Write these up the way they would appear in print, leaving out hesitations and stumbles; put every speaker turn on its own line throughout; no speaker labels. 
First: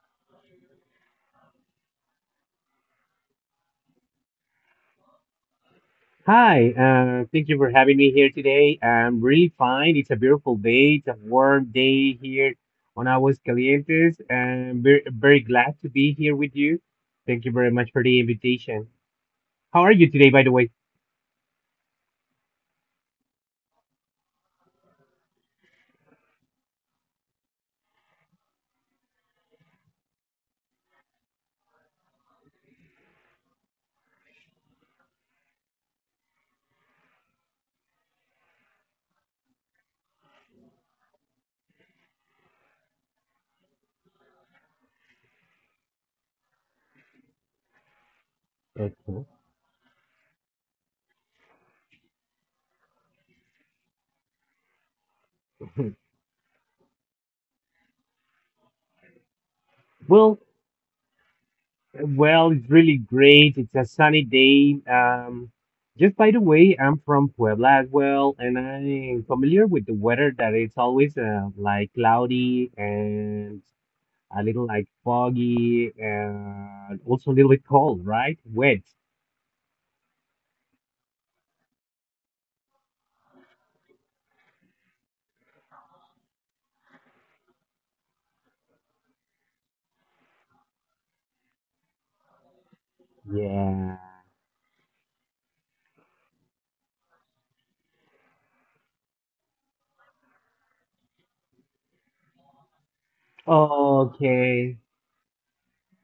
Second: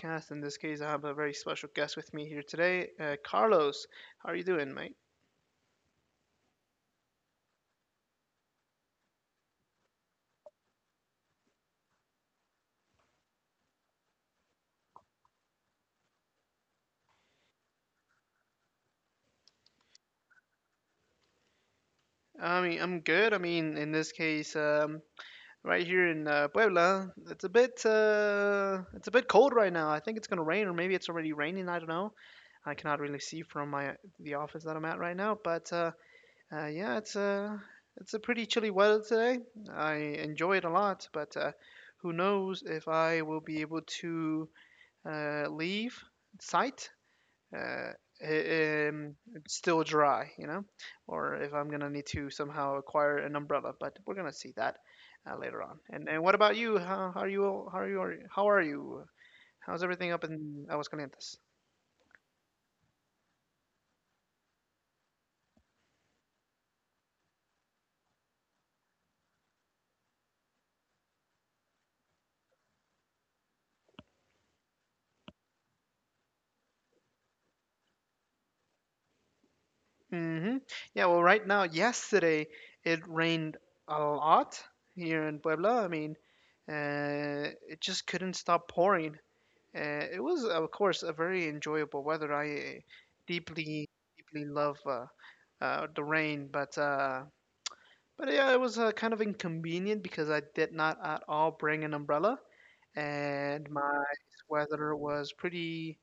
podcast. In this case, I have a very special guest with me here today, Carlos. How are you doing, mate?
Hi, thank you for having me here today. I'm really fine. It's a beautiful day. It's a warm day here on Aguas Calientes, and am very, very glad to be here with you. Thank you very much for the invitation. How are you today, by the way?
I mean, I'm good. I mean, in this case, right here in Puebla, it's a bit cold right now. I think it's gonna rain, or maybe it's already raining. I don't know. I cannot really see from my the office that I'm at right now. But yeah, it's a pretty chilly weather today. I enjoy it a lot, but who knows if I will be able to leave site, uh,
Okay.
it's still dry, or if I'm gonna need to somehow acquire an umbrella. But we're gonna see that later on. And what about you? How are you? How are you? How are you? How's everything up
Well,
in Aguascalientes?
well, it's really great. It's a sunny day. Just by the way, I'm from Puebla as well, and I'm familiar with the weather that it's always like cloudy and a little like foggy and also a little bit cold, right? Wet.
Mm-hmm. Yeah. Well, right now, yesterday it rained a lot here in Puebla. I mean, it just couldn't stop pouring. It was, of course, a very enjoyable weather. I deeply,
Yeah.
deeply love the rain, but yeah, it was kind of inconvenient because I did not at all bring an umbrella, and my
Okay.
weather was pretty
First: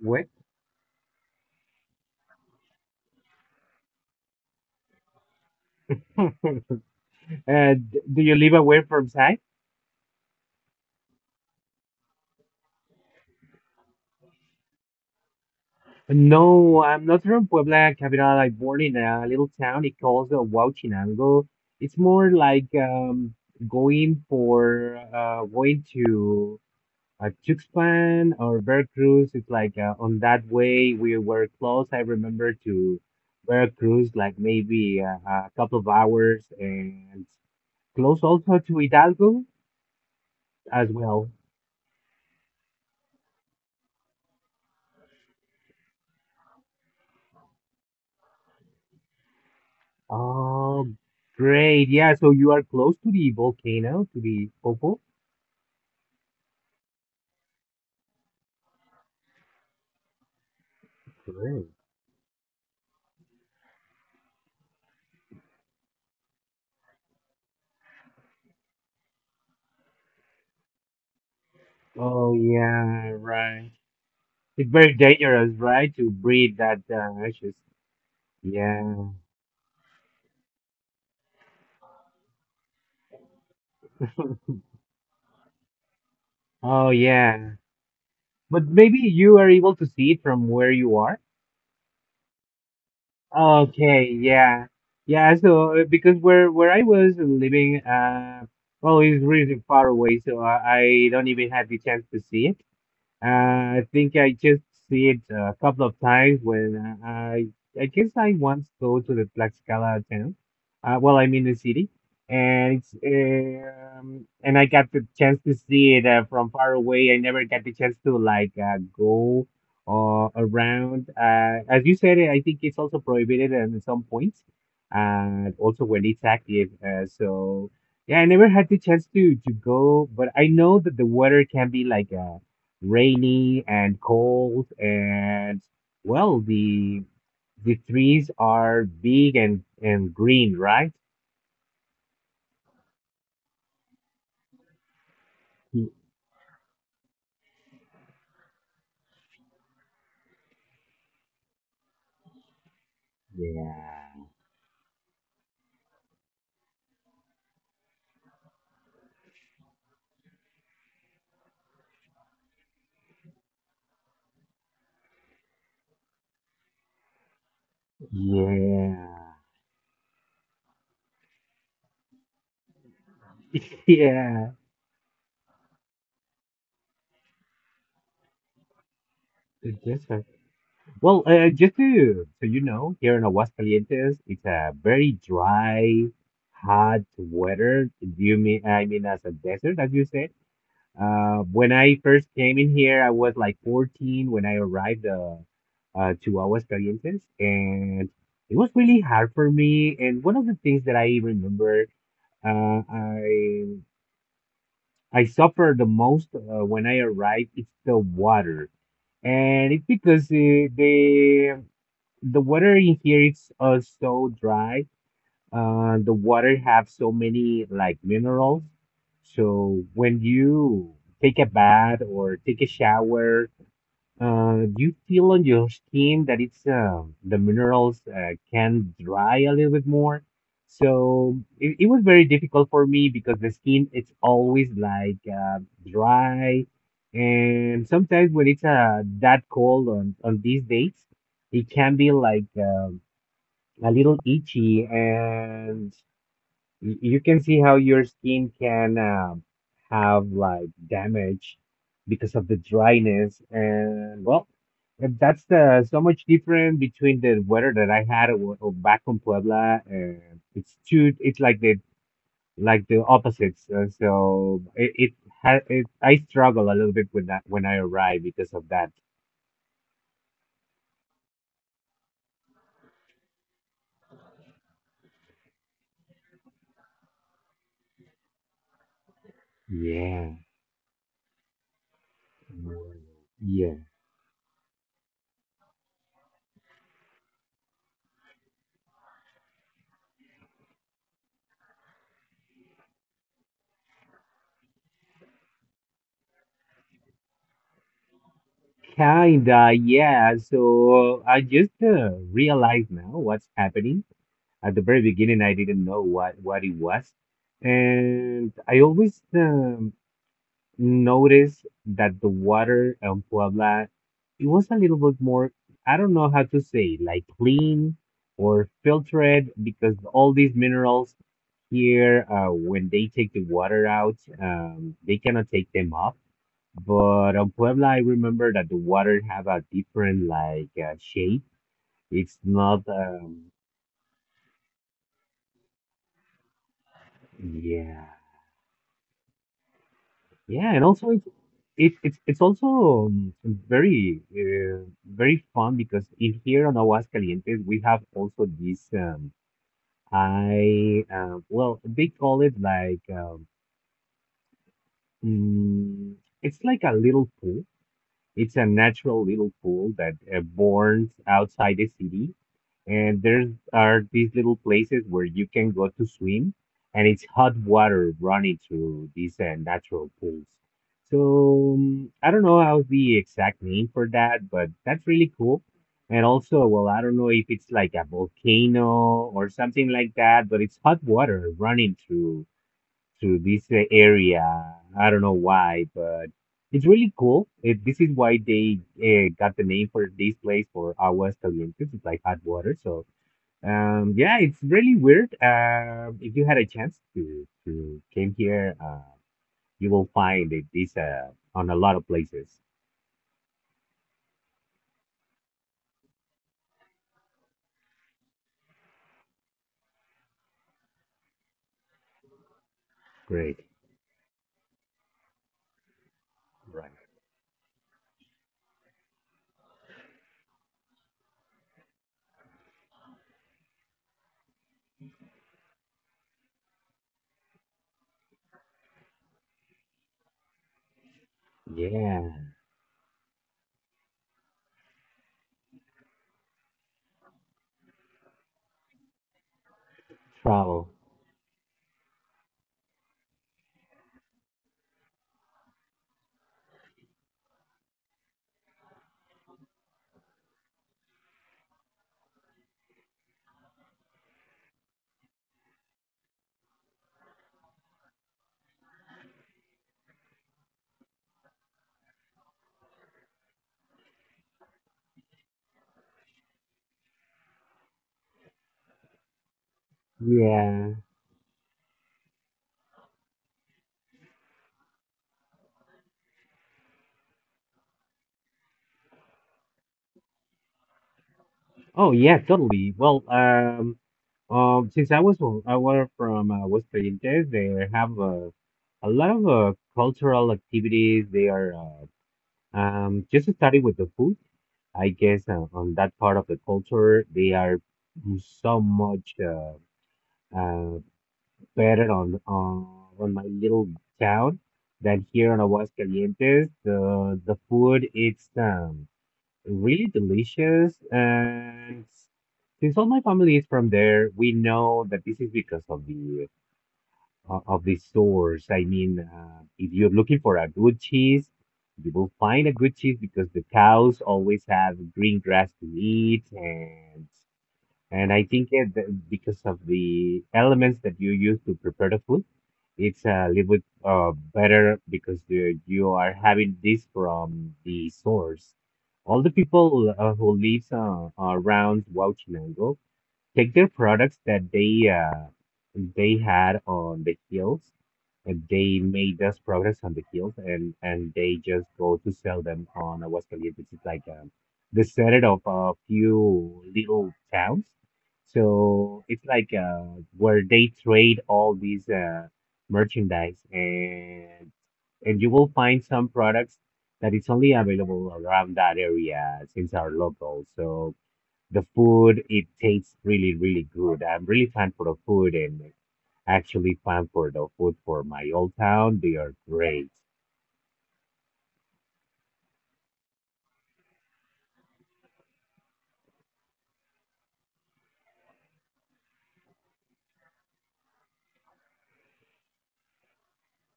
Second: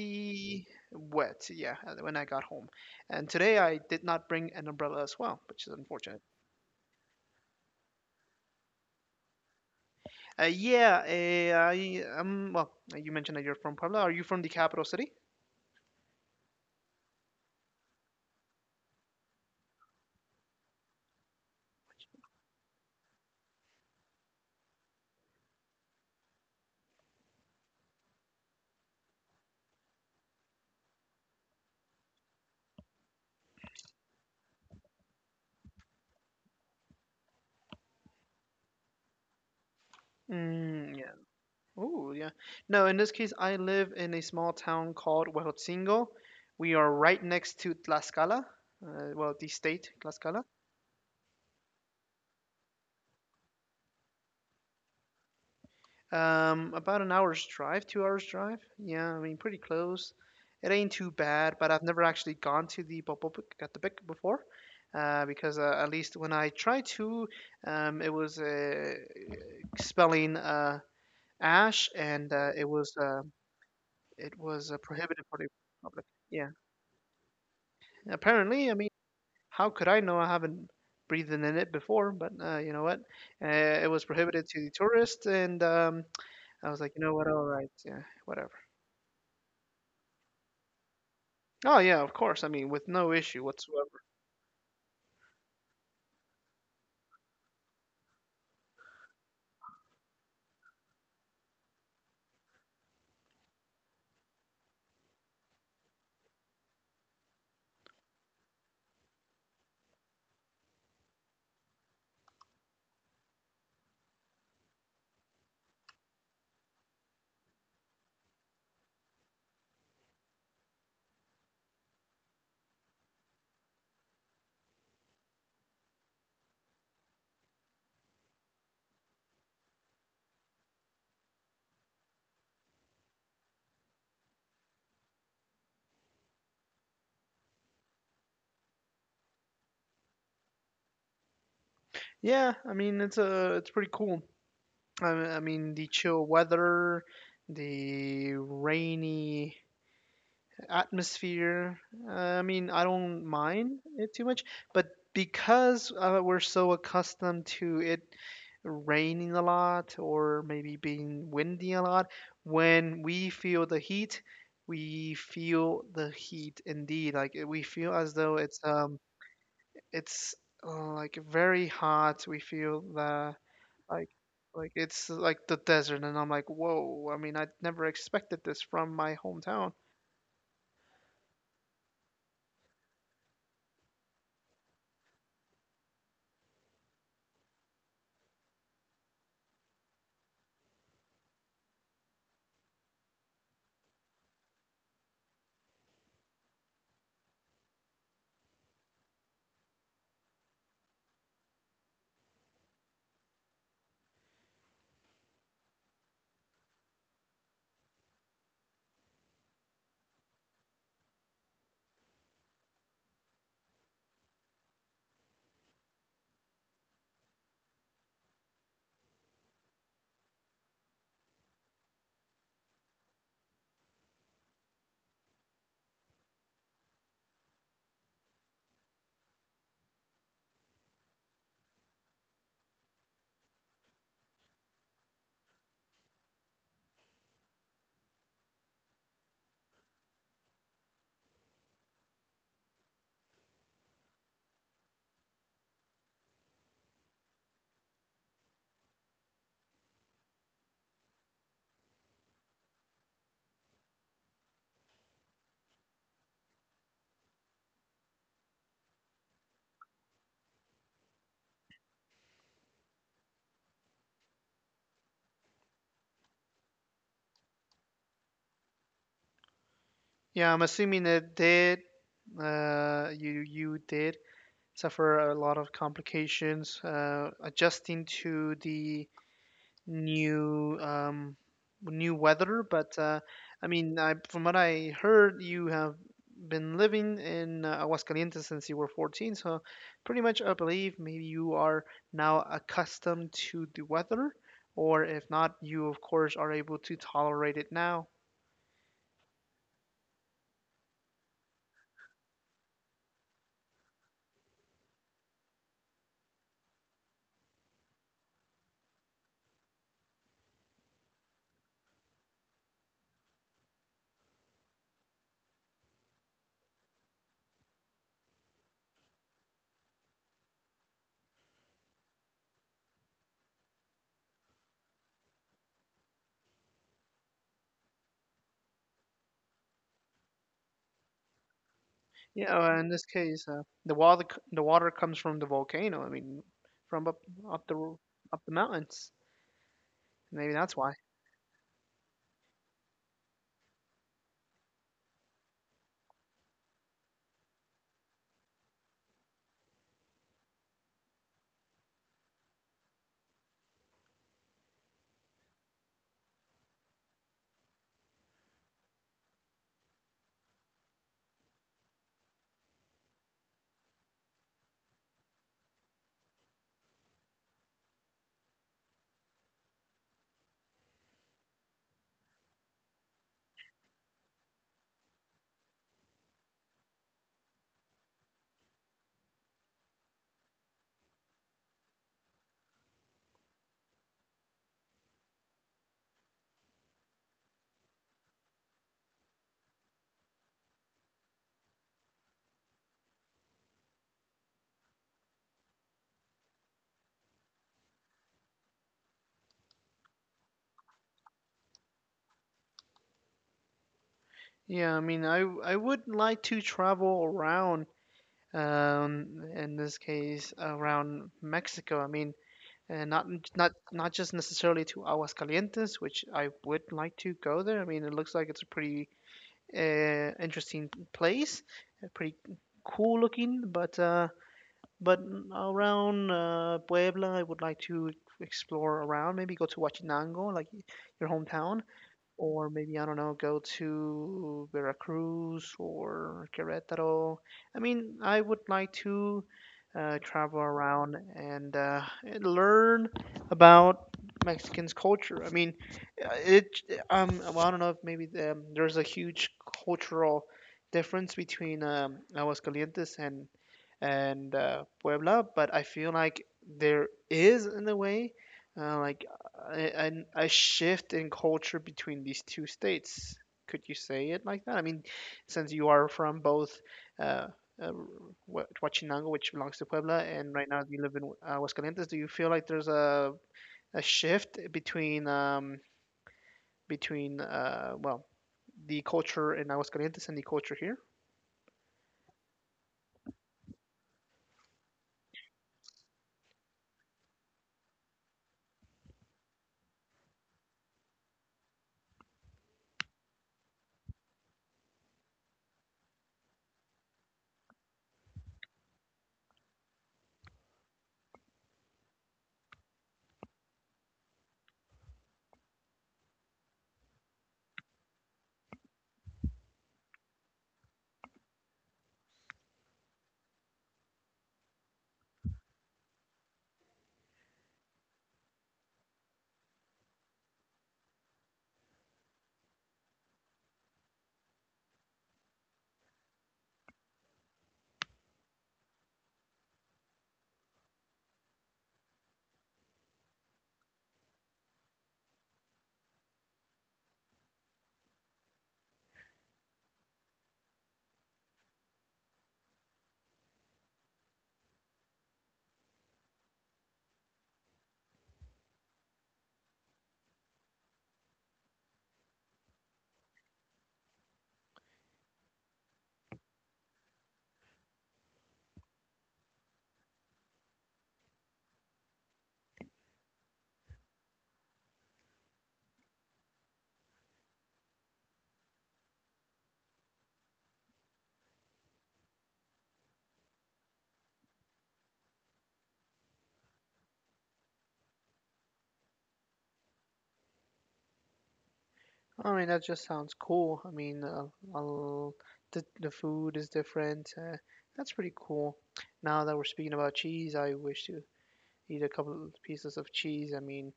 Wet.
wet. Yeah, when I got home, and today I did not bring an umbrella as well, which is unfortunate.
Do you live away from site?
Yeah, I am. Well, you mentioned that you're from Puebla. Are you from the capital city?
No, I'm not from Puebla capital. I born in a little town. It calls Huauchinango. It's more like going for going to a trip or Veracruz. It's like on that way we were close. I remember to Veracruz, like maybe a couple of hours, and close also to Hidalgo as
Mm.
well.
Oh, yeah. No, in this case, I live in a small town called Huejotzingo. We are right next to Tlaxcala, well, the state, Tlaxcala.
Oh, great! Yeah, so you are close to the volcano, to the Popo.
About an hour's drive, 2 hours drive. Yeah, I mean, pretty close. It ain't too bad,
Great.
but I've never actually gone to the Popocatépetl before, because at least when I tried to, it was spelling ash, and
Oh yeah, right.
it was
It's very
prohibited for the
dangerous, right,
public.
to
Yeah,
breathe that ashes.
apparently, I mean.
Yeah.
How could I know? I haven't breathed in it before, but you know what? Uh, it was prohibited to the tourists, and I was like,
Oh
you know what? All
yeah.
right, yeah, whatever.
But maybe you are able to see it from where you are.
Oh yeah, of course. I mean, with no issue whatsoever.
Okay, yeah. Yeah, so because where I was living, well, it's really far away, so I don't even have the chance to see it. I think I just see it a couple of times when uh, I I guess I once go to the Tlaxcala town. Well, I mean the city, and it's and I got the chance to see it from far away. I never got the chance to like go around. As you said, I think it's also prohibited at some points, and also when it's active. So yeah, I never had the chance to go, but I know that the weather can be like rainy and cold and well, the trees are big and green, right?
Yeah, I mean, it's pretty cool. I mean, the chill weather, the rainy atmosphere. I mean, I don't mind it too
Yeah.
much, but because we're so accustomed to it raining a lot or maybe being windy a lot, when we feel the heat, we feel the heat indeed. Like it- we feel as though
Yeah.
it's like very hot. We feel the like
Yeah.
like it's like the desert, and I'm like, whoa. I mean, I never expected this from my hometown.
That's right. Well, just to so you know, here in Aguascalientes it's a very dry hot weather. Do you mean, I mean, as a desert, as you said? When I first came in here, I was like 14 when I arrived to Aguas, and it was really hard for me. And one of the things that I remember, uh, I I suffer the most when I arrive, it's the water. And it's because the the water in here is so dry. Uh, the water have so many like minerals. So when you take a bath or take a shower, you feel on your skin that it's the minerals can dry a little bit more. So it was very difficult for me because the skin it's always like dry, and sometimes when it's that cold on these dates, it can be like a little itchy, and you can see how your skin can have like damage because of the dryness. And that's the so much different between the weather that I had back in Puebla, and it's like the opposites. Uh, so it had it I struggle a little bit with that when I arrive because of that.
Yeah, I'm assuming it did. You did suffer a lot of complications adjusting to the
Yeah.
new new weather. But
Mm.
I
Yeah.
mean, from what I heard, you have been living in Aguascalientes since you were 14. So pretty much, I believe maybe you are now accustomed to the weather, or if not, you of course are able to tolerate it now.
Kinda, yeah. So I just realized now what's happening. At the very beginning, I didn't know what it was. And I always noticed that the water in Puebla, it was a little bit more, I don't know how to say, like clean or filtered, because all these minerals here, when they take the water out, they cannot take them up. But on Puebla, I remember that the water have a different like shape. It's
Yeah, in
not,
this case, the water comes from the volcano. I mean, from up the r-
yeah.
up the mountains. Maybe
Yeah,
that's
and
why.
also it's it, it's also very very fun because in here on Aguascalientes we have also this I well, they call it like mm, it's like a little pool. It's a natural little pool that borns outside the city, and there's are these little places where you can go to swim, and it's hot water running through these natural pools. So I don't know how's the exact name for that, but that's really cool. And also, well, I don't know if it's like a volcano or something like that, but it's hot water running through this area. I don't know why, but it's really cool. It, this is why they got the name for this place for Aguas Calientes. It's like hot water, so yeah, it's really weird. If you had a chance to came here, you will find it is on a lot of places.
Yeah, I mean, I would like to travel around. In this case, around Mexico. I mean, and
Great.
not just necessarily to Aguascalientes, which I would
Right.
like to go there. I mean, it looks like it's a pretty interesting place, a pretty cool looking, but around Puebla, I would like to explore around. Maybe go to Huachinango, like your hometown,
Yeah,
or maybe I don't know, go to Veracruz or Querétaro. I mean, I would like to travel
travel.
around, and and learn about Mexicans' culture. I mean, it well, I don't know if maybe there's a huge cultural difference between Aguascalientes and Puebla, but I feel like there is in a way. Like a, a shift in culture between these two states. Could you say it like that? I mean, since you are from both uh, uh, Huachinango, which belongs to Puebla, and right now you
Yeah.
live in Aguascalientes, do you feel like there's a shift between well the culture in Aguascalientes and the culture here?
Oh yeah, totally. Well, since I were from West Pariente, they have a lot of cultural activities. They are. Just starting with the food, I guess on that part of the culture, they are so much uh, better on my little town than here on Aguascalientes. The food it's really delicious, and since all my family is from there, we know that this is because of of the stores. I mean, if you're looking for a good cheese, you will find a good cheese because the cows always have green grass to eat, and I think it, because of the elements that you use to prepare the food, it's a little bit better because the, you are having this from the source. All the people who lives around Huauchinango take their products that they had on the hills, and they made less progress on the hills, and they just go to sell them on Aguascalientes, which is like the center of a few little towns. So it's like where they trade all these merchandise, and you will find some products that it's only available around that area since are local. So the food it tastes really really good. I'm really fan for the food, and actually fan for the food for my old town. They are great.
I mean, that just sounds cool. I mean, I'll, the food is different. That's pretty cool. Now that we're speaking about cheese, I wish to eat a couple of pieces of cheese. I mean,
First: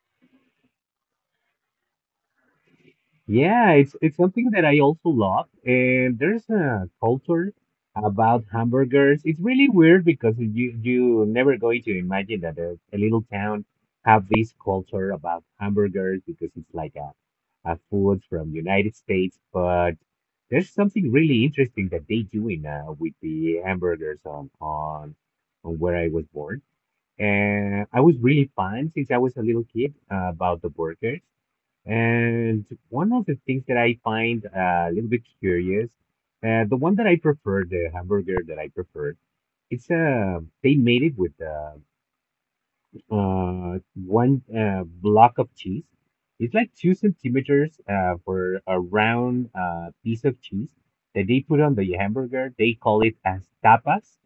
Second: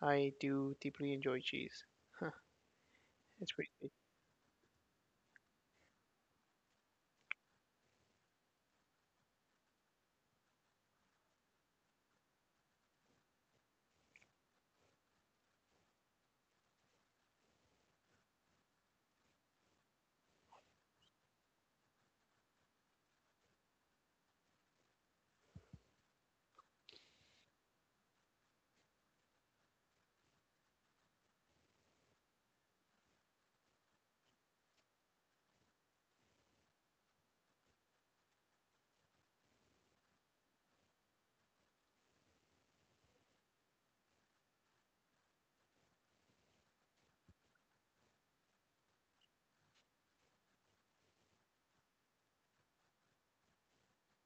I do deeply enjoy cheese. Huh, it's pretty
Yeah,
sweet.
it's something that I also love. And there's a culture about hamburgers. It's really weird because you never going to imagine that a little town have this culture about hamburgers because it's like a food from United States. But there's something really interesting that they do in with the hamburgers on where I was born. And I was really fun since I was a little kid about the burgers. And one of the things that I find a little bit curious, the one that I prefer, the hamburger that I prefer, it's they made it with one block of cheese. It's like two centimeters for a round piece of cheese that they put on the hamburger. They call it as tapas.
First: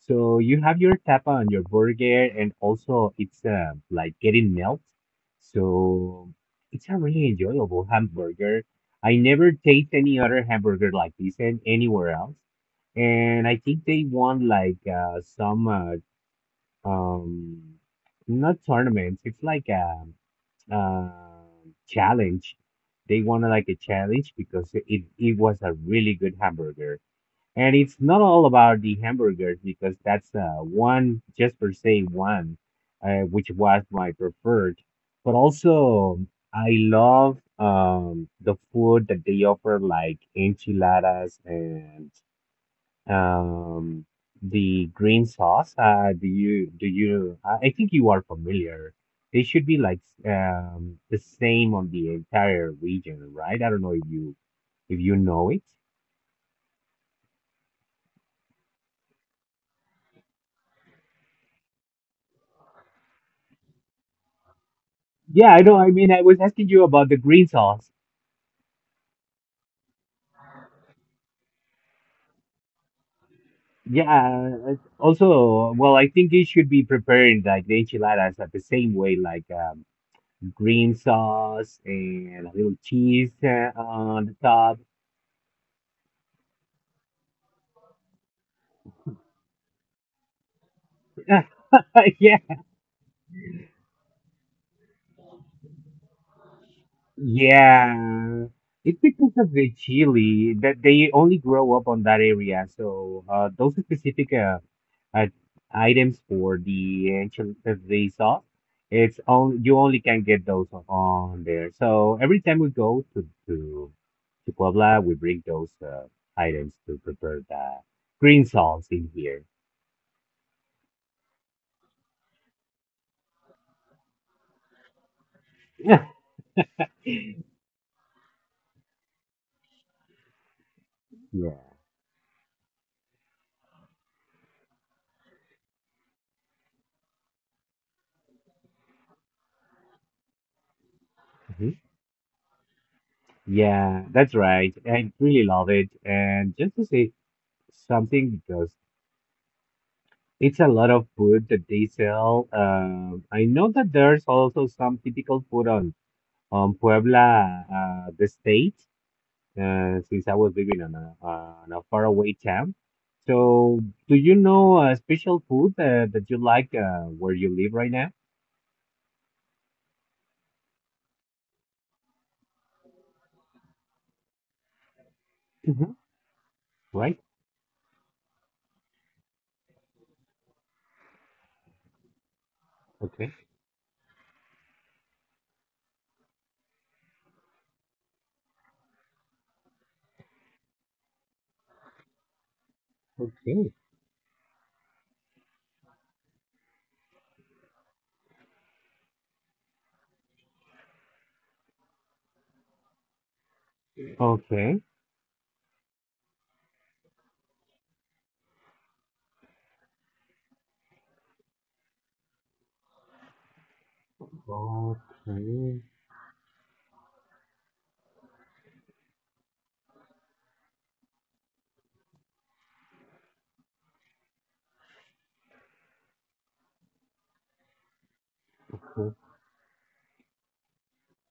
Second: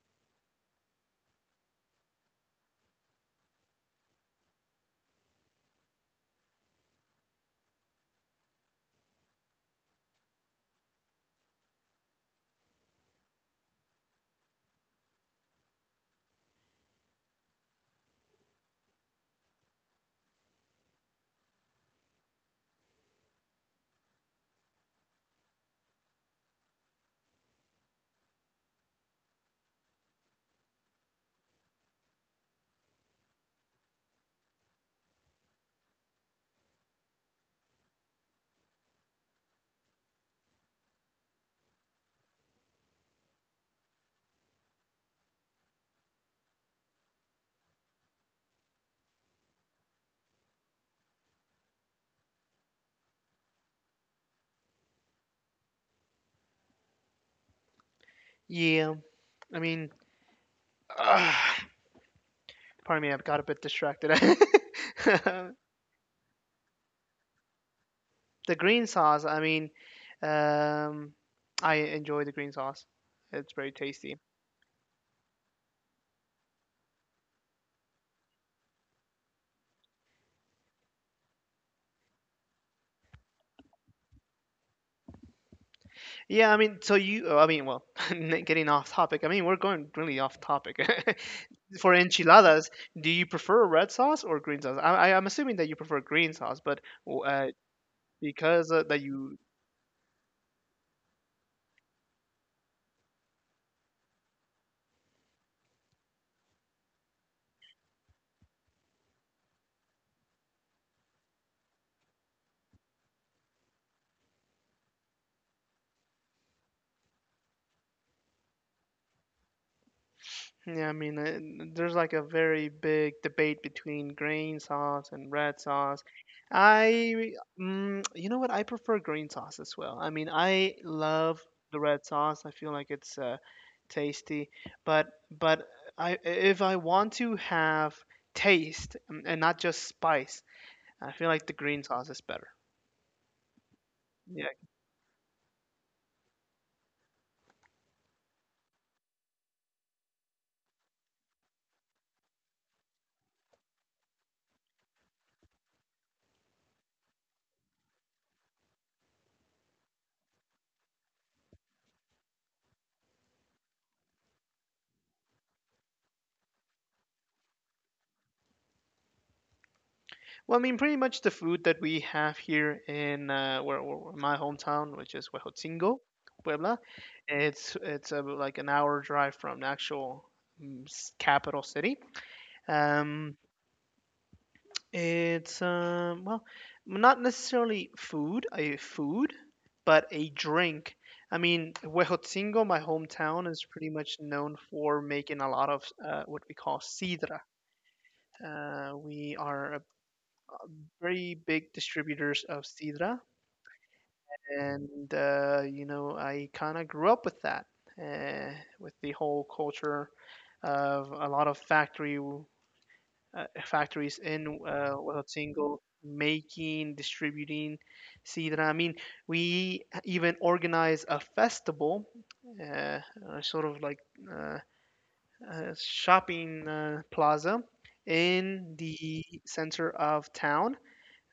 So you have your tapa on your burger, and also it's like getting melt. So it's a really enjoyable hamburger. I never taste any other hamburger like this and anywhere else. And I think they won like some um not tournaments, it's like uh challenge. They wanted like a challenge because it was a really good hamburger, and it's not all about the hamburgers because that's one just per se one which was my preferred, but also I love the food that they offer like enchiladas and um, the green sauce. Do you? I think you are familiar. They should be like the same on the entire region, right? I don't know if you know it.
Yeah, I mean, uh, pardon me, I've got a bit distracted.
Yeah,
The
I know. I mean, I was asking you about the green sauce.
green sauce, I mean, um, I enjoy the green sauce. It's very tasty.
Yeah. Also, well, I think it should be prepared like the enchiladas at the same way, like green sauce and a little cheese on the top.
Yeah, I mean, so you, I mean, well, getting off topic. I mean, we're going really off topic. For
Yeah.
enchiladas, do you prefer red sauce or green sauce? I'm assuming that you prefer green sauce, but uh,
Yeah,
because
it's
that
because
you
of the chili that they only grow up on that area. So those specific uh, items for the the sauce, it's only you only can get those on there. So every time we go to to Puebla, we bring those items to prepare the green sauce in here.
Yeah, I mean, there's like a very big debate between green sauce and red sauce.
Yeah.
I, you know what? I prefer green sauce as well. I mean, I love
Yeah.
the red sauce. I feel like it's tasty, but but I if I want to have taste mm, and not just spice, I feel like the
Mhm.
green sauce is better.
Yeah, that's
Yeah.
right. I really love it. And just to say something, because it's a lot of food that they sell. I know that there's also some typical food on Puebla, the state, since I was living on a faraway town. So, do you know a special food that you like where you live right now?
Well, I mean, pretty much the food that we have here in where my hometown, which is
hmm
Huejotzingo, Puebla,
Right?
it's like an hour drive from the actual capital city.
Okay.
Um, it's well, not necessarily food, a food, but a drink. I mean, Huejotzingo, my hometown,
Okay.
is pretty much known for making a lot of what we call sidra. We are a very big distributors of sidra
Okay.
and you know I kind of grew up with that, uh, with the whole culture of a lot of factories in without making, distributing sidra. I mean, we even organize a festival, uh, sort of like uh, a shopping plaza in
Okay.
the center of town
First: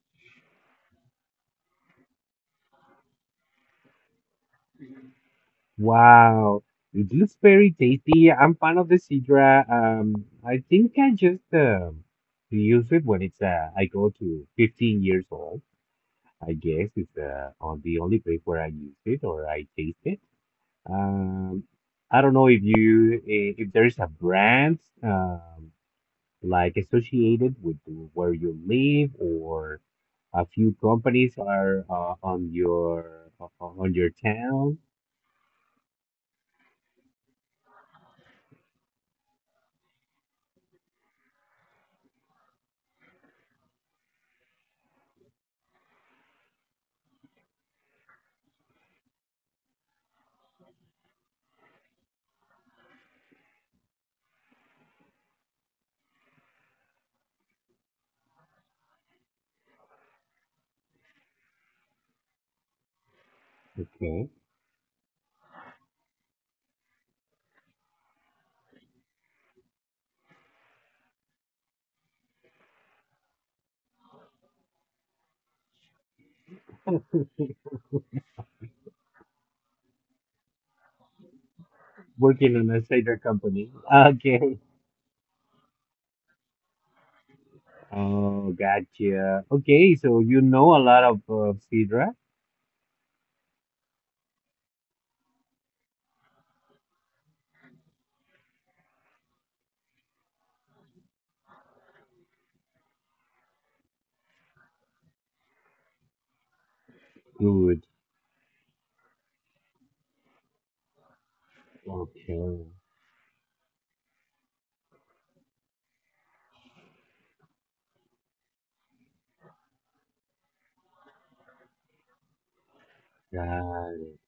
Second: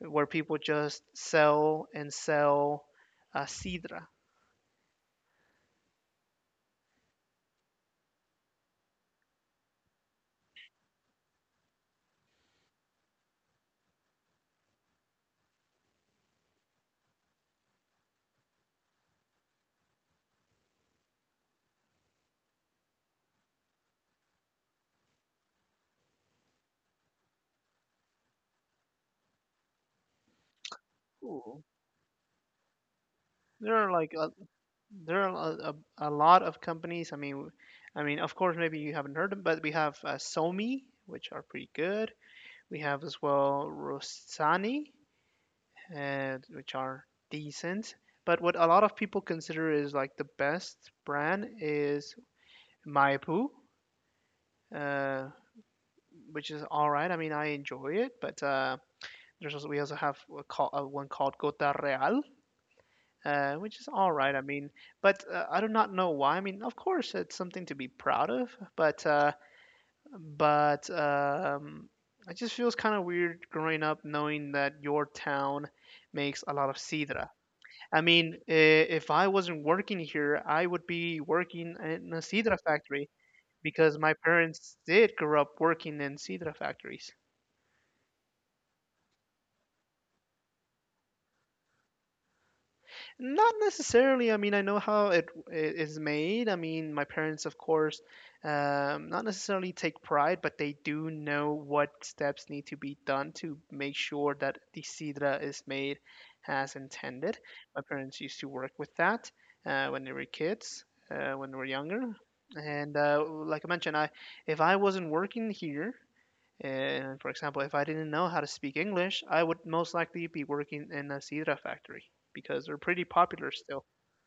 where people just sell and sell sidra.
Wow, it looks very tasty. I'm fan of the sidra. I think I just use it when it's I go to 15 years old. I guess it's on the only place where I use it or I taste it. Um, I don't know if you if there is a brand like associated with where you live or a few companies
Cool.
are
There are
on your
like a,
town.
there are a lot of companies. I mean, of course, maybe you haven't heard them, but we have Somi, which are pretty good. We have as well Rosani, and which are decent. But what a lot of people consider is like the best brand is Maipu, uh, which is all right. I mean, I enjoy it, but there's also we also have a call, one called Gota Real, which is all
Okay.
right. I mean, but I do not know why. I mean, of course, it's something to be proud of, but uh, but it just feels kind of weird growing up knowing that your town makes a lot of sidra. I mean, if I wasn't working here, I would be working in a
Working
sidra
on a
factory
cider company.
because my
Okay.
parents did grow up working in sidra factories.
Oh, gotcha. Okay, so you know a lot of sidra.
Not necessarily. I mean, I know how it I- made. I mean, my parents, of course, not necessarily take pride, but they do know what steps need to be done to make sure that the sidra is made as intended. My
Good.
parents used to work with that when they were kids, when they were younger.
Okay.
And like I mentioned, I if I wasn't working here. And for example, if I didn't know how to speak English, I would most likely be working in a sidra factory because they're pretty popular still.
Got it.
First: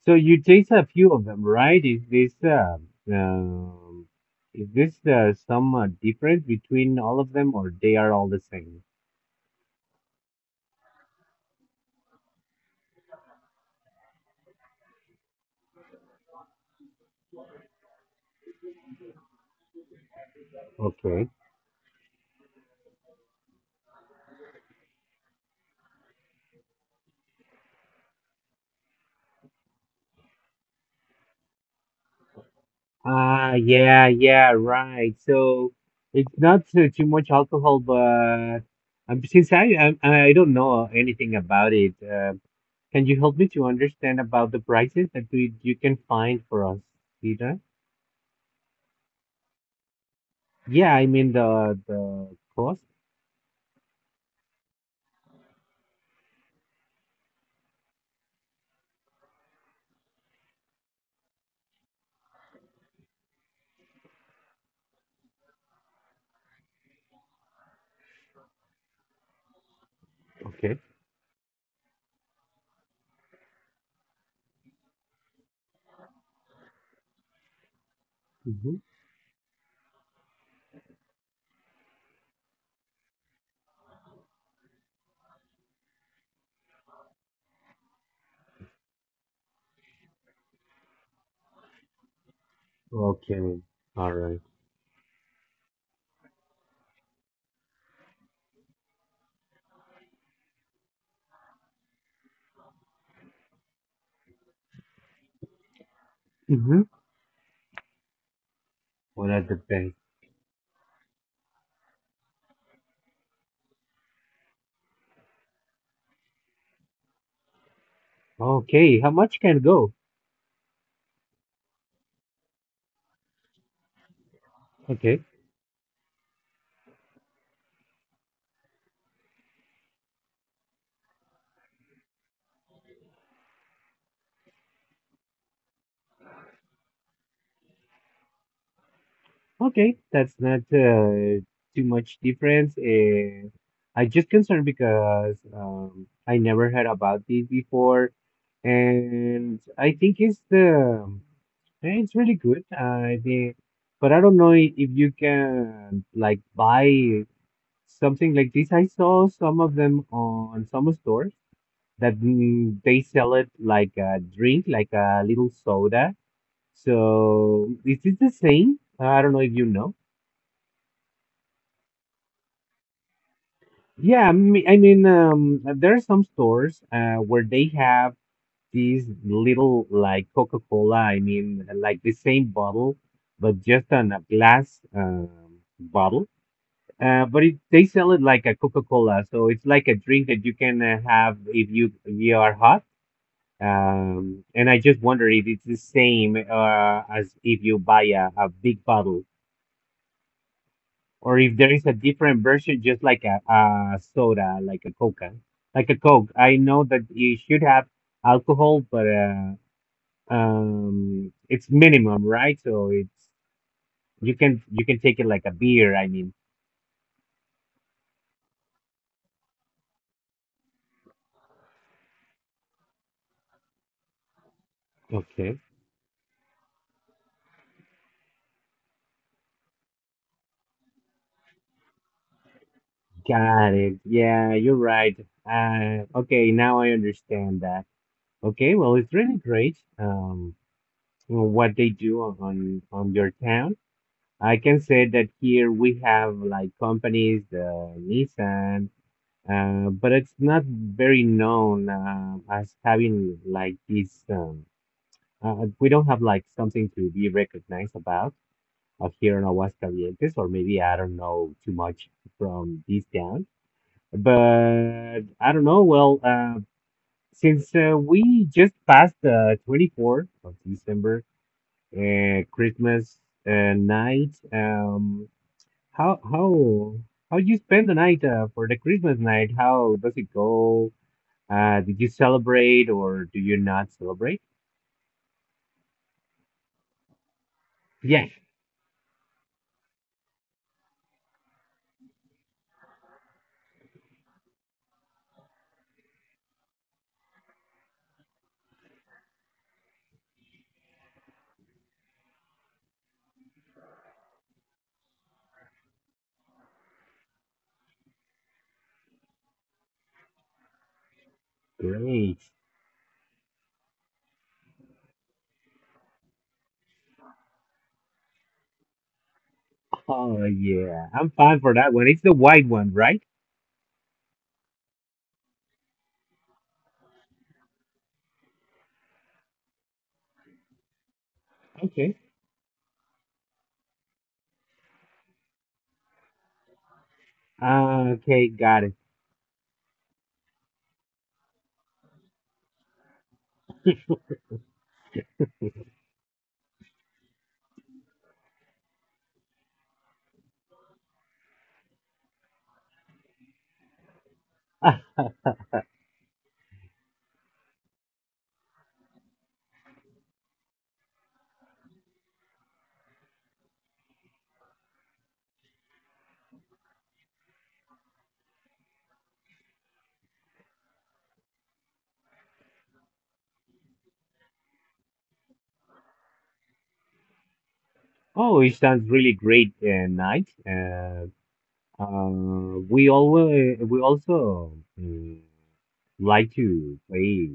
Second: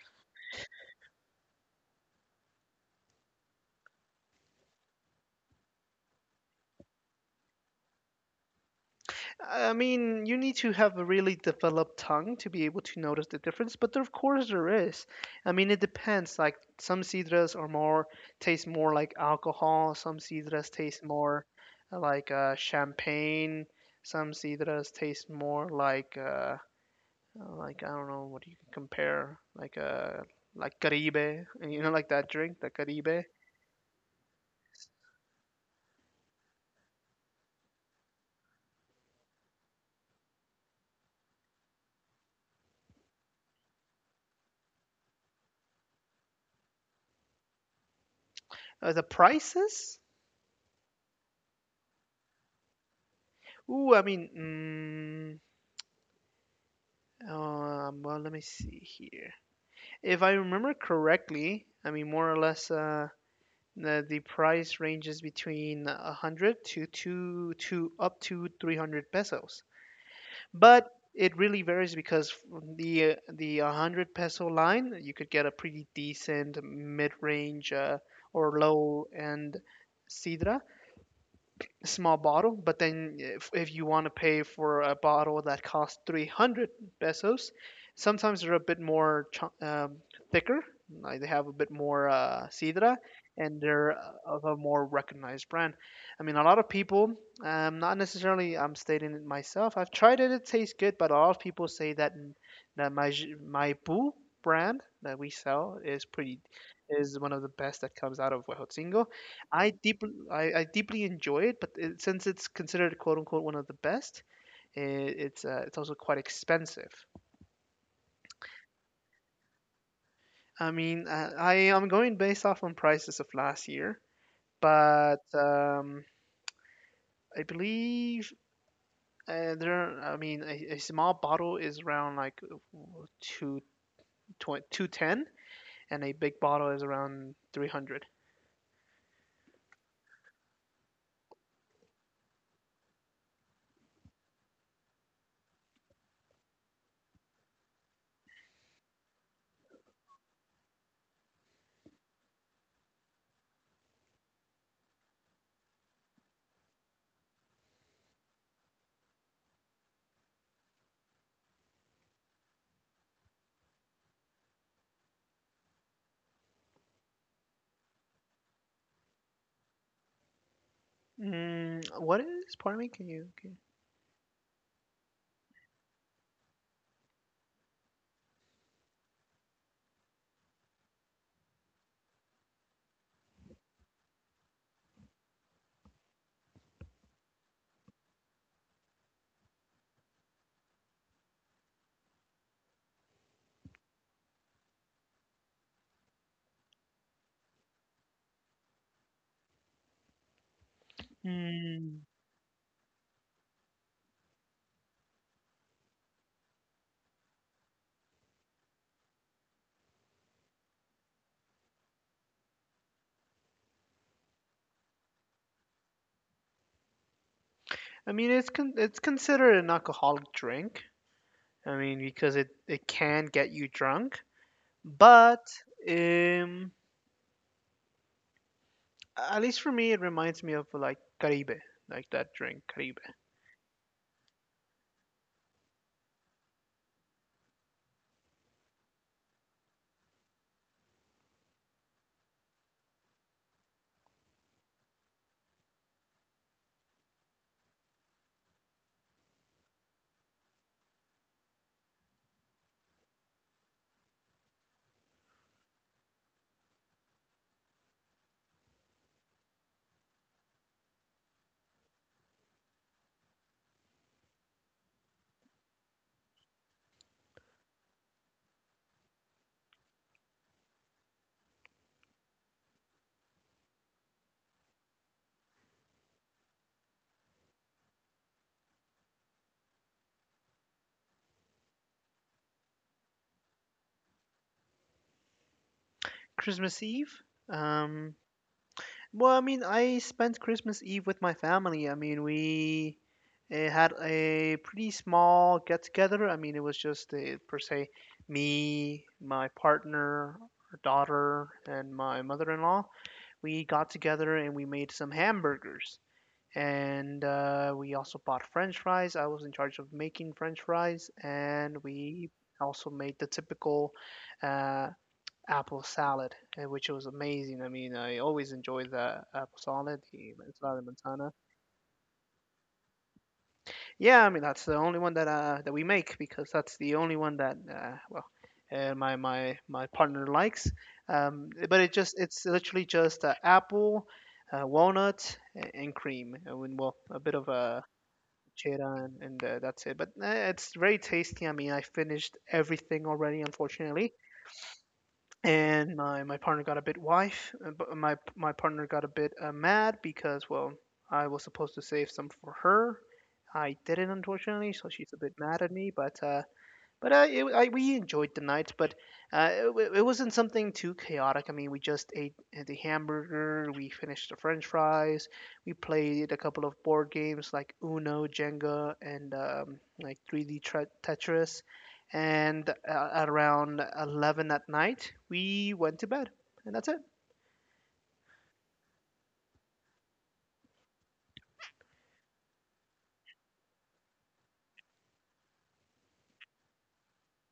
So you taste a few of them, right? Um, is this some difference between all of them, or they are all the same?
I mean, you need to have a really developed tongue to be able to notice the difference, but there, of course there is. I mean, it depends. Like some sidras are more taste more like alcohol, some sidras taste
Okay.
more like champagne, some sidras taste more like I don't know what you could compare like Caribe, and you know like that drink the Caribe.
Ah, yeah, yeah, right. So it's not too much alcohol, but since I don't know anything about it, can you help me to understand about the prices that we you can find for us, Peter?
The prices,
Yeah, I mean the cost.
ooh, I mean, well let me see here if I remember correctly. I mean more or less, the price ranges between 100 to two to up to 300 pesos,
Okay.
but it really varies because the 100 peso line you could get a pretty decent mid-range or
Mm-hmm.
low end sidra small bottle, but then if you want to pay for a bottle that costs 300 pesos, sometimes they're a bit thicker, like they have a bit more sidra,
Okay.
and they're
All right.
of a more recognized brand. I mean, a lot of people, not necessarily I'm stating it myself, I've tried it, it tastes good, but a lot of people say that my Boo brand that we sell is pretty
Mm-hmm.
is one of the best that comes out of Huejotzingo.
What are the
I
best?
deeply I, I deeply enjoy it, but it, since it's considered quote unquote one of the best, I it's also quite expensive.
Okay. How much can go?
I mean, I am going based off on prices of last year,
Okay.
but I believe there. I mean, a small bottle is around like 2, 2:10, and a big bottle is around 300.
Okay, that's not too much difference. I just concerned because I never heard about this before, and I think it's the it's really good. I think, but I don't know if you can like buy something like this. I saw some of them on some stores that they sell it like a drink, like a little soda. So is it the same? I don't know if you know.
Mm, what is? Pardon me. Can you? Can
Yeah, I mean, there are some stores where they have these little like Coca-Cola. I mean, like the same bottle, but just on a glass bottle. But it, they sell it like a Coca-Cola, so it's like a drink that you can have if you are hot. And I just wonder if it's the same as if you buy a big bottle,
you
or if there is a
mm.
different version, just like a soda, like a Coca, like a Coke. I know that you should have alcohol, but it's minimum, right? So it's you can take it like a beer. I mean,
I mean, it's considered an alcoholic drink. I mean, because it can get you drunk, but
okay,
um, at least for me, it reminds me of like Caribe, like that drink Caribe.
got it. Yeah, you're right. Okay, now I understand that. Okay, well, it's really great. Well, what they do on on your town. I can say that here we have like companies, the Nissan. But it's not very known as having like these. We don't have like something to be recognized about here in Aguascalientes, or maybe I don't know too much from this town. But I don't know. Well, since we just passed the 24th of December, Christmas night, how how how you spend the night for the Christmas night? How does it go? Did you celebrate or do you not celebrate?
Christmas Eve. Um,
Yes.
well, I mean, I spent Christmas Eve with my family. I mean, we had a pretty small get together. I mean, it was just per se me, my partner, her daughter, and my mother in law. We got together and we made some hamburgers, and we also bought french fries. I was in charge of making french fries, and we
Great.
also made the typical uh, apple salad, which was amazing. I mean, I always enjoy the apple salad, the
Oh,
ensalada
yeah. I'm
montana.
fine for that one. It's the white one, right?
Yeah, I mean that's the only one that that we make, because that's the only one that my partner likes. But it
Okay.
just it's literally just apple, walnut, and cream, and well a bit of a
Okay, got it.
cheddar, and that's it. But it's very tasty. I mean, I finished everything already, unfortunately. And my partner got a bit wife, but my partner got a bit mad because, well, I was supposed to save some for her. I didn't, unfortunately, so she's a
Ah,
bit mad at me. But it, we enjoyed the night, but it wasn't something too chaotic. I mean, we just ate the hamburger, we finished the French fries, we played a couple of board games like Uno, Jenga, and like 3D Tetris. And at around 11 at night, we went to bed, and that's it.
oh, it sounds really great night. Uh, we also mm, like to play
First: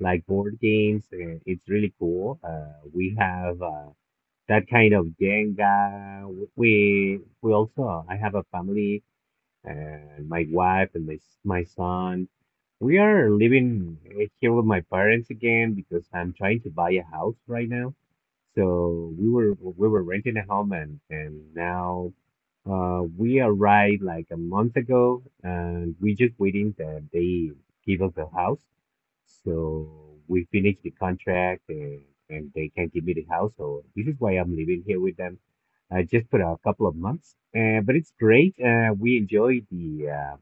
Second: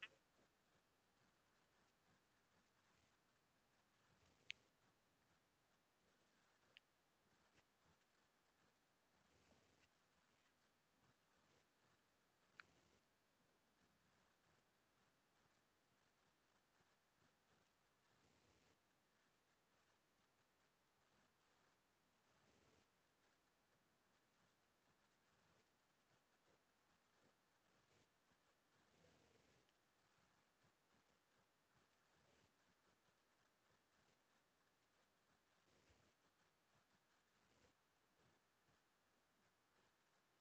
like board games. It's really cool. We have that kind of Jenga. We also I have a family and my wife and my son. We are living here with my parents again because I'm trying to buy a house right now. So we were renting a home, and now we arrived like a month ago, and we're just waiting that they give us the house. So we finished the contract and they can give me the house. So this is why I'm living here with them just for a couple of months. But it's great. We enjoy the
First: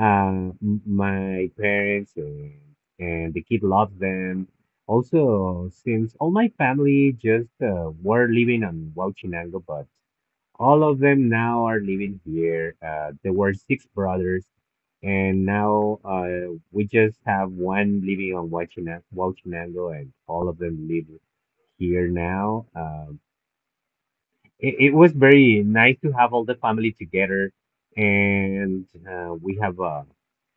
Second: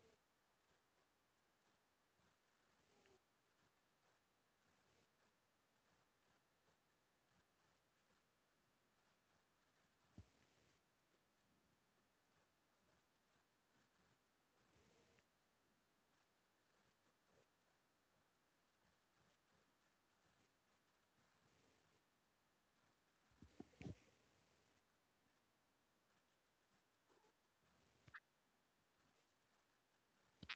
uh, my parents and the kid loves them. Also, since all my family just were living on Huachinango, but all of them now are living here. There were six brothers, and now we just have one living on Huachinango, and all of them live here now. It, it was very nice to have all the family together, and we have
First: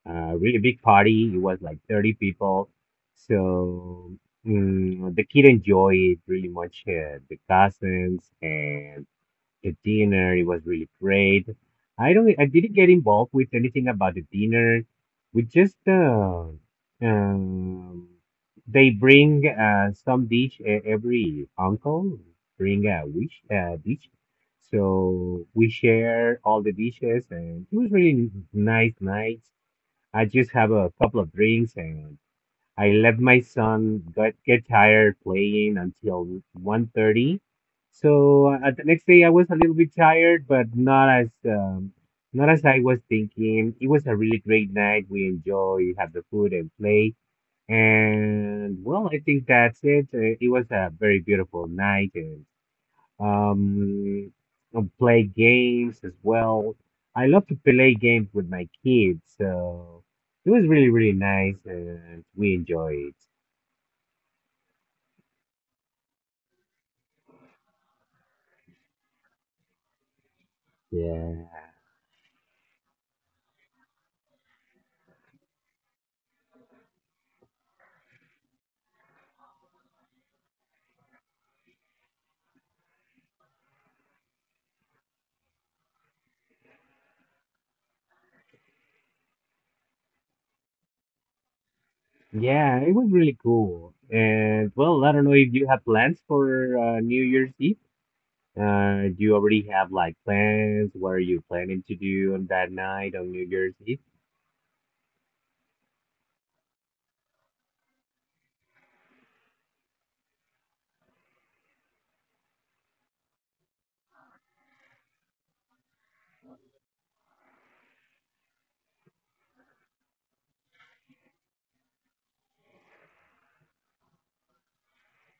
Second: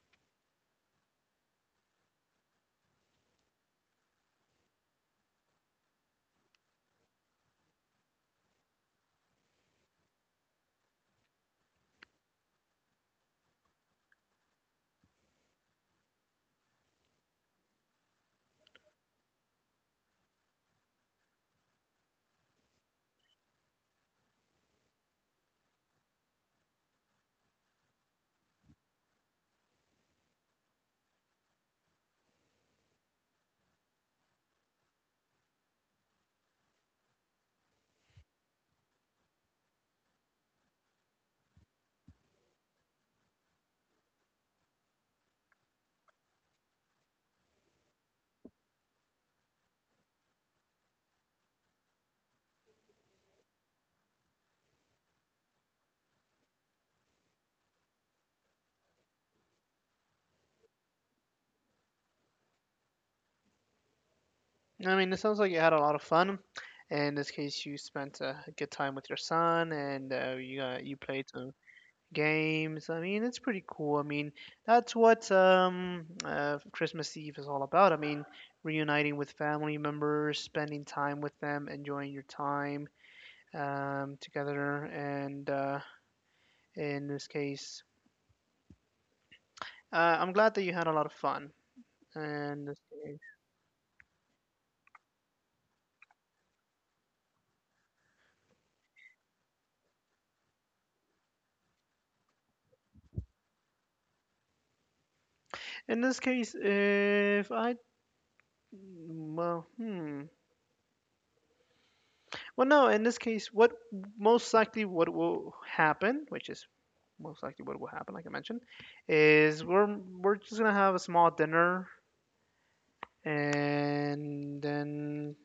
a really big party. It was like 30 people. So the kid enjoyed really much the cousins and the dinner. It was really great. I don't. I didn't get involved with anything about the dinner. We just um, they bring some dish. Every uncle bring a wish dish. So we share all the dishes, and it was really nice night. I just have a couple of drinks, and I let my son get tired playing until 1:30. So the next day I was a little bit tired, but not as not as I was thinking. It was a really great night. We enjoy, have the food and play. And well, I think that's it. It was a very beautiful night, um, and play games as well. I love to play games with my kids, so it was really, really nice, and we enjoyed.
I mean, it sounds like you had a lot of fun. In this case, you spent a good time with your son, and you played
Yeah.
some games. I mean, it's pretty cool. I mean, that's what Christmas Eve is all about. I mean, reuniting with family members, spending time with them, enjoying your time together. And in this case, I'm glad that you had a lot of fun. And
Yeah, it was really cool. And well, I don't know if you have plans for New Year's Eve. Do you already have like plans? What are you planning to do on that night on New Year's Eve?
in this case, if I, well, hmm. Well, no, in this case, what most likely what will happen, which is most likely what will happen, like I mentioned, is we're just gonna have a small dinner, and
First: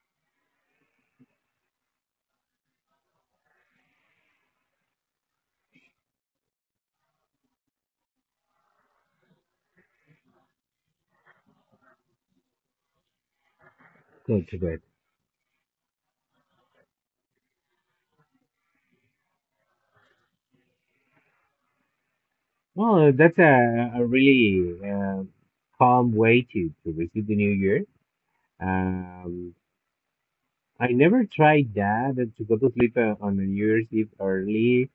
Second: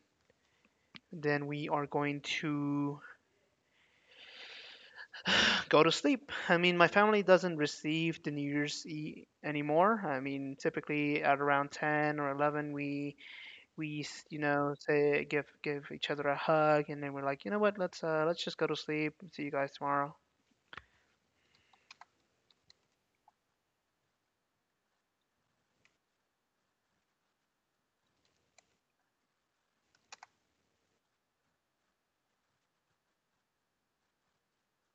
then we are going to go to sleep. I mean, my family doesn't receive the New Year's Eve anymore. I mean, typically at around 10 or 11, we you
Go to
know
bed.
say give each other a hug, and then we're like, you know what, let's just go to sleep. See you guys tomorrow.
Well, that's a really calm way to receive the new year. Um, I never tried that to go to sleep on the New Year's Eve early.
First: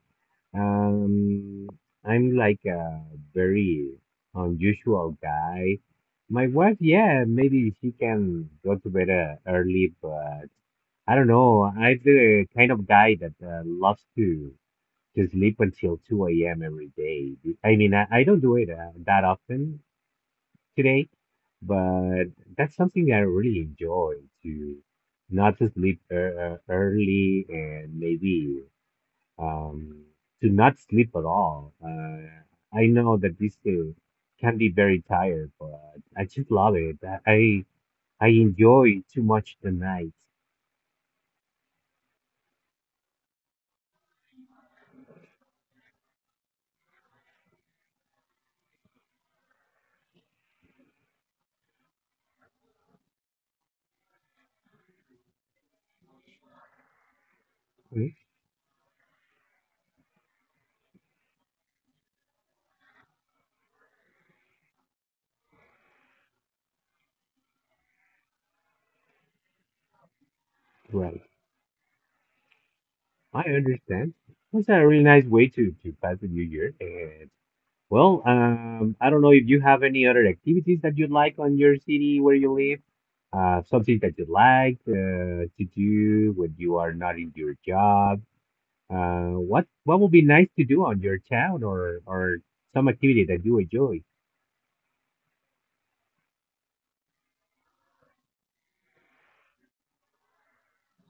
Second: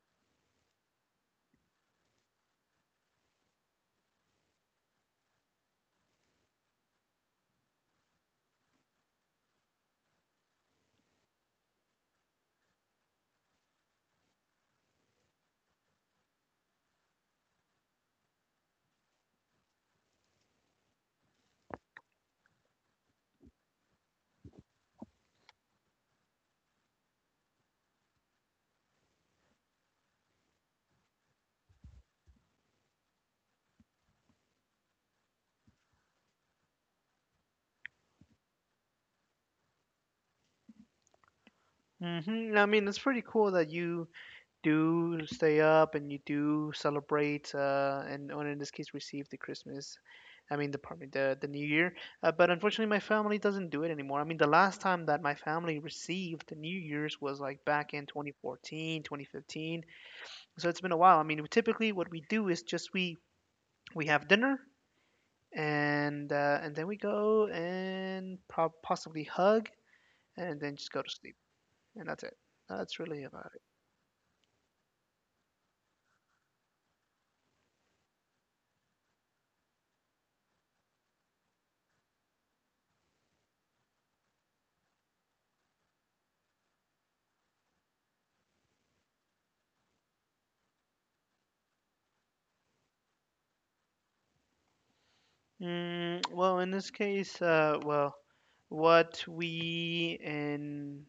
Um, I'm like a very unusual guy. My wife, yeah, maybe she can go to bed early, but I don't know. I'm the kind of guy that loves to sleep until 2 a.m. every day. I mean, I don't do it that often today, but that's something that I really enjoy to not to sleep early, and maybe um, to not sleep at all. I know that this too can be very tired, but I just love it. I enjoy too much the night.
Mm-hmm. I mean, it's pretty cool that you do stay up and you do celebrate, and or in this case, receive the Christmas. I mean, the pardon me, the New Year. But unfortunately, my family doesn't do it anymore. I mean, the last time that my family received the New Year's was like back in
Mm,
2014, 2015. So it's been a while. I mean, typically what we do is just we have dinner, and and then we go and prob possibly hug, and then just go to
Right.
sleep, and that's it. That's really
I
about
understand. That's a really nice way to pass the new year. And well, I don't know if you have any other activities that you like on your city where you live. Something that you like to do when you are not in your job. What would be nice to do on your town or some activity that you enjoy?
Mm, well, in this case, well, what we in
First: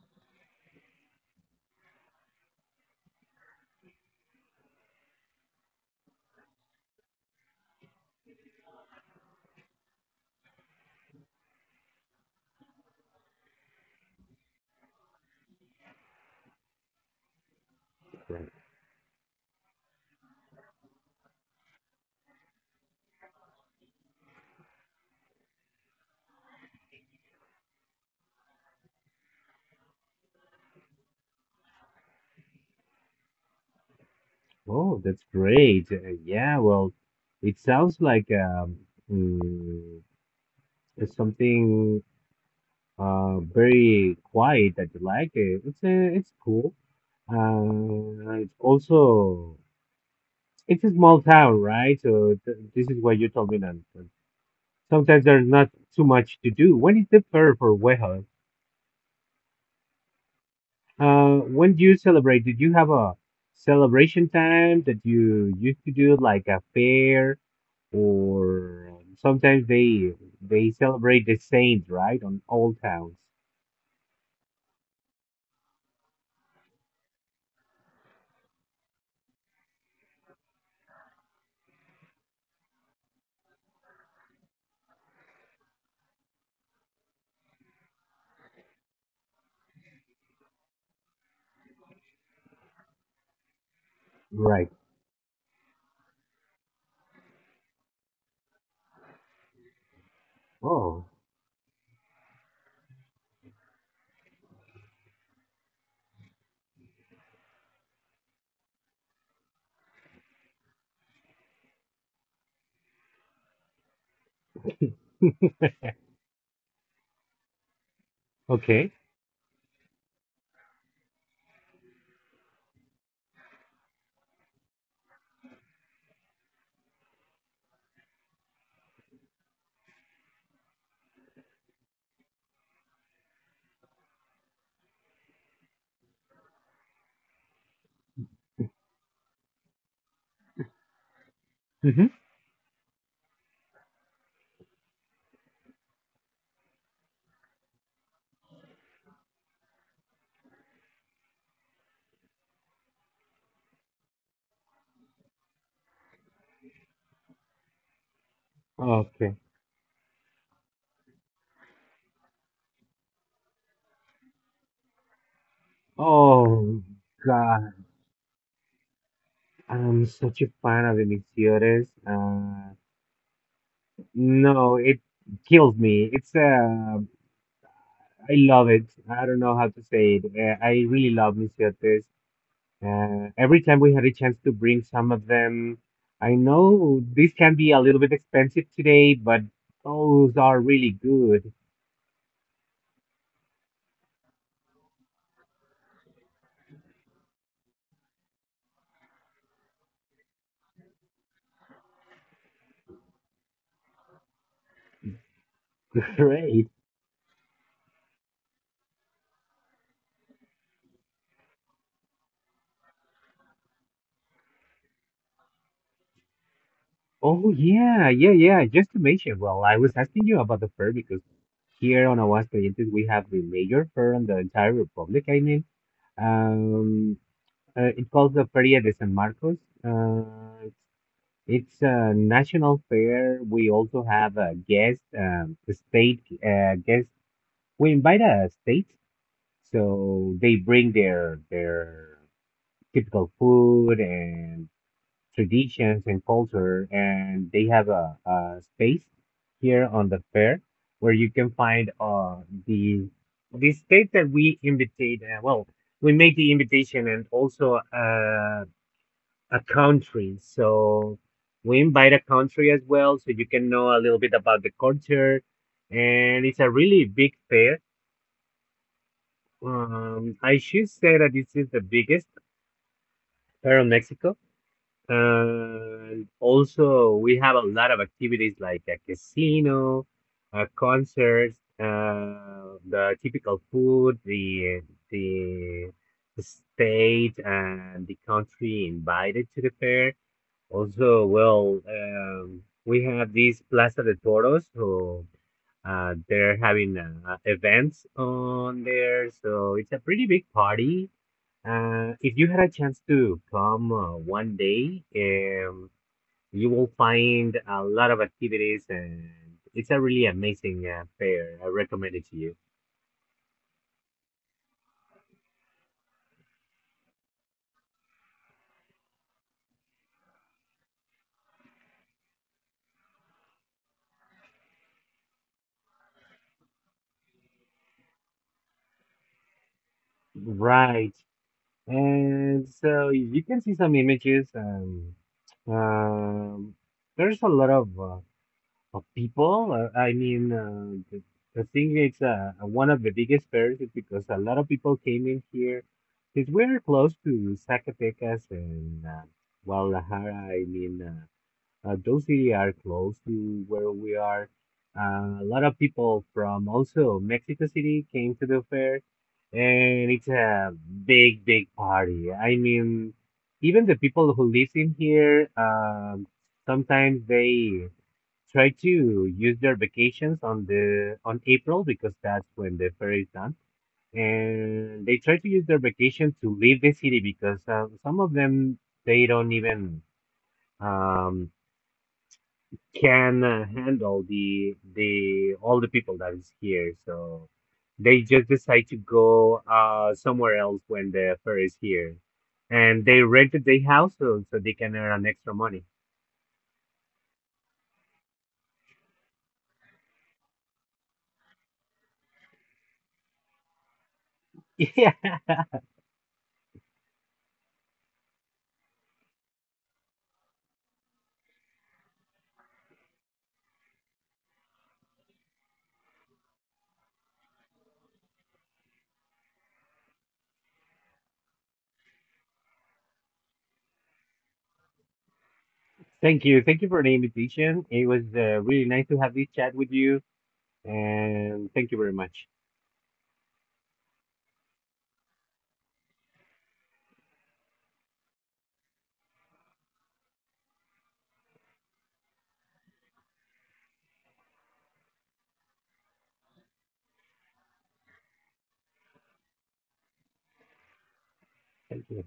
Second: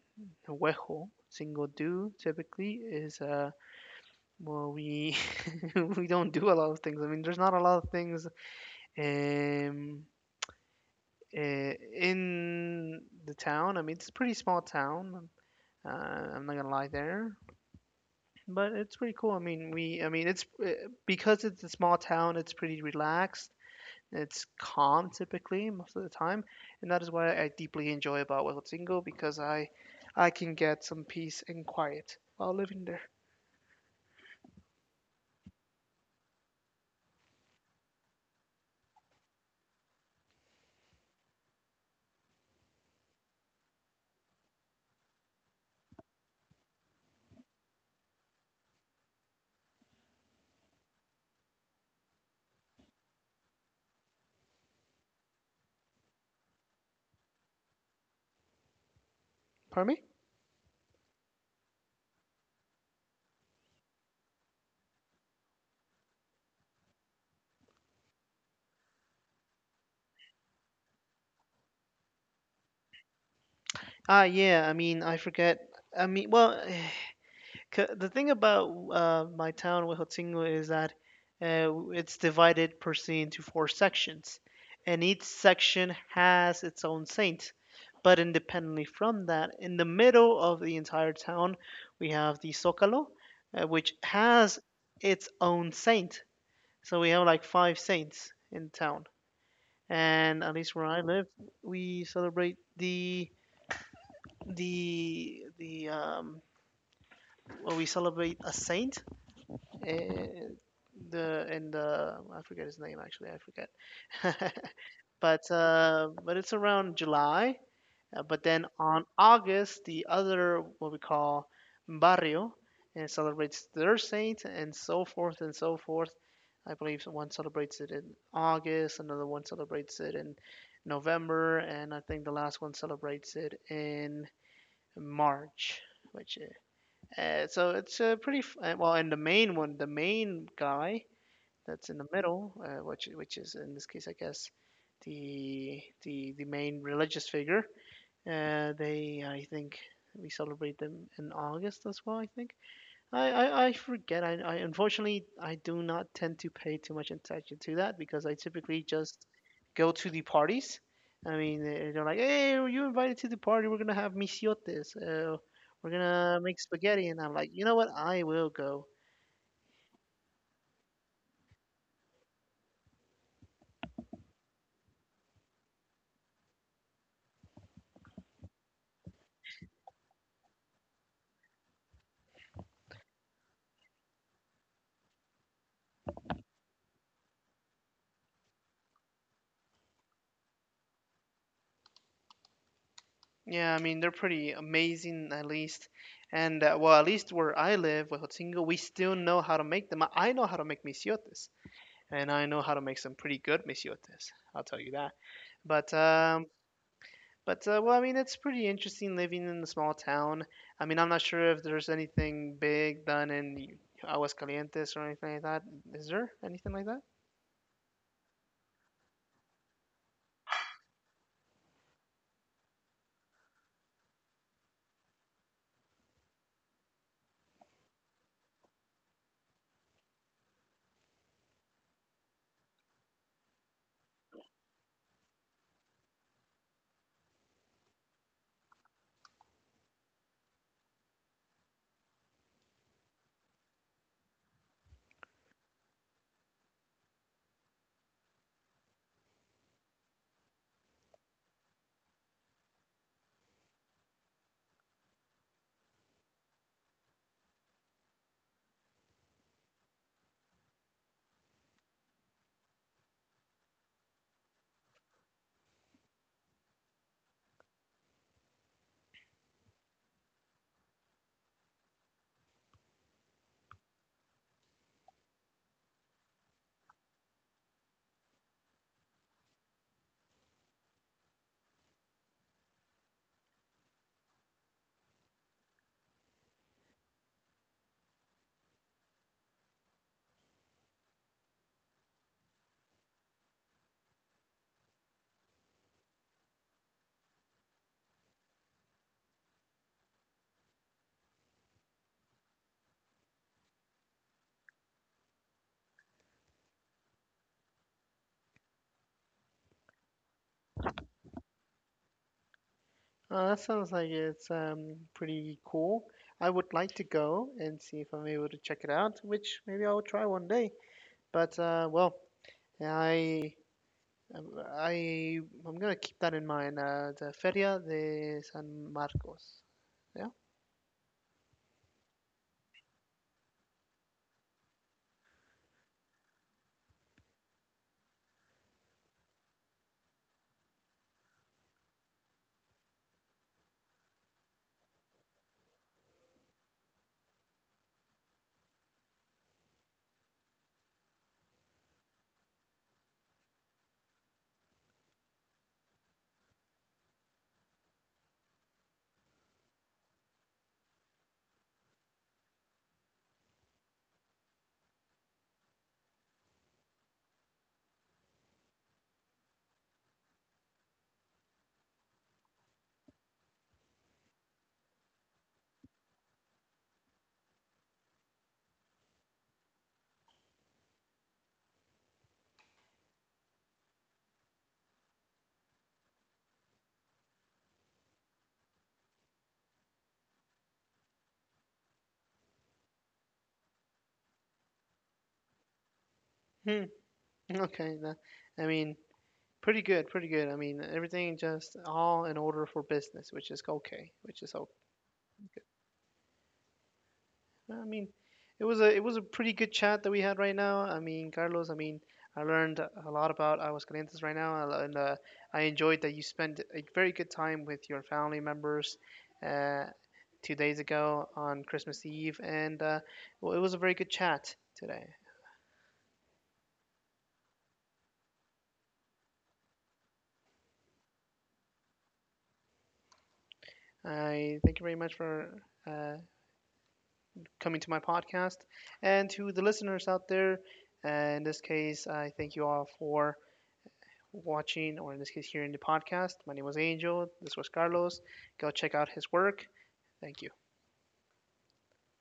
Huejo single do typically is well, we we don't do a lot of things. I mean, there's not a lot of things um uh, in the town. I mean, it's a pretty small town. I'm not gonna lie there,
Right.
but it's pretty cool. I mean, we I mean it's because it's a small town, it's pretty relaxed. It's calm typically most of the time, and that is why I deeply enjoy about Huatzingo, because I can get some peace and quiet while living there.
Oh, that's great. Yeah, well, it sounds like mm, it's something very quiet that you like. It's cool. It's also it's a small town, right? So th this is what you told me that that sometimes there's not too much to do. When is the fair for Wejo?
Pardon me?
When do you celebrate? Did you have a celebration time that you used to do, like a fair, or sometimes they celebrate the saints, right, on all towns?
Ah, yeah. I mean, I forget. I mean, well, the thing about my town, Huejotzingo, is that it's divided per se into four sections, and each section has its own saint. But independently from that, in the middle of the entire town, we have the Zócalo, which has
Right.
its own saint. So we have like five saints in town, and at least where I
Oh,
live, we celebrate the the um, we celebrate a saint, eh, the in the I forget his name actually, I forget. But it's around July. But then
okay.
on August, the other what we call barrio, and it celebrates their saint and so forth and so forth. I believe one celebrates it in August, another one celebrates it in November, and I think the last one celebrates it in March. Which So it's pretty well. And the main one, the main guy, that's in
Mm-hmm.
the middle, which which is in this case, I guess, the main religious figure. They, I think, we celebrate them in August as well. I think. I forget. I unfortunately I do not tend to pay too much attention to that, because I typically just
Okay.
go to the parties. I mean, they're like, "Hey, were you invited to the party? We're gonna have misiotes. We're gonna make
Oh,
spaghetti," and I'm like, "You
God.
know what? I will go."
I'm such a fan of Emisiones. No, it kills me. It's I love it. I don't know how to say it. I really love Misiotes. Every time we had a chance to bring some of them, I know this can be a little bit expensive today, but those are really good.
Yeah, I mean they're pretty amazing at least, and well at least where I live, Huejotzingo, we still know how to make them. I know how to make misiotes, and I know how to make some pretty good misiotes. I'll tell you that. But um,
Great.
but well, I mean it's pretty interesting living in a small town. I mean I'm not sure if there's anything big done in Aguascalientes or anything like that. Is there anything like that?
Oh yeah, yeah, yeah. Just to mention, well, I was asking you about the fair because here on Aguascalientes we have the major fair in the entire republic. I mean, um, it's called the Feria de San Marcos. Uh, it's a national fair. We also have a guest, the state guest. We invite a state. So they bring their typical food and traditions and culture, and they have a space here on the fair where you can find the the state that we invitate. Well, we make the invitation and also a country. So we invite a country as well, so you can know a little bit about the culture. And it's a really big fair. I should say that this is the biggest here in Mexico. And also, we have a lot of activities like a casino, a concert, the typical food, the the state and the country invited to the fair. Also, well, we have this Plaza de Toros, so they're having events on there. So it's a pretty big party if you had a chance to come one day, you will find a lot of activities, and it's a really amazing fair. I recommend it to you.
Oh, that sounds like it's pretty cool. I would like to go and see if I'm able to check it out, which maybe I'll try one day. But well, I I I'm gonna keep that in mind. The Feria de San Marcos. Yeah.
Right. And so you can see some images. Um, there's a lot of people. I mean, the thing is, one of the biggest fears is because a lot of people came in here because we're close to Zacatecas and Guadalajara. I mean, those cities are close to where we are. A lot of people from also Mexico City came to the fair, and it's a big, big party. I mean, even the people who live in here, sometimes they try to use their vacations on the on April because that's when the fair is done, and they try to use their vacation to leave the city because some of them they don't even um, can handle the all the people that is here. So they just decide to go somewhere else when the fair is here, and they rented their house so, so they can earn extra money.
Hmm. Okay. I mean, pretty good. I mean, everything just all in order for business, which is okay,
Yeah,
No, I mean, it was a pretty good chat that we had right now. I mean, Carlos, I mean, I learned a lot about Aguascalientes right now, and I enjoyed that you spent a very good time with your family members uh, 2 days ago on Christmas Eve, and well, it was a very good chat today.
thank you for the invitation. It was really nice to have this chat with you, and thank you very much.
I thank you very much for coming to my podcast, and to the listeners out there. In this case, I thank you all for watching, or in this case, hearing the podcast. My name was Angel. This was Carlos. Go check out his work. Thank you.
Thank you.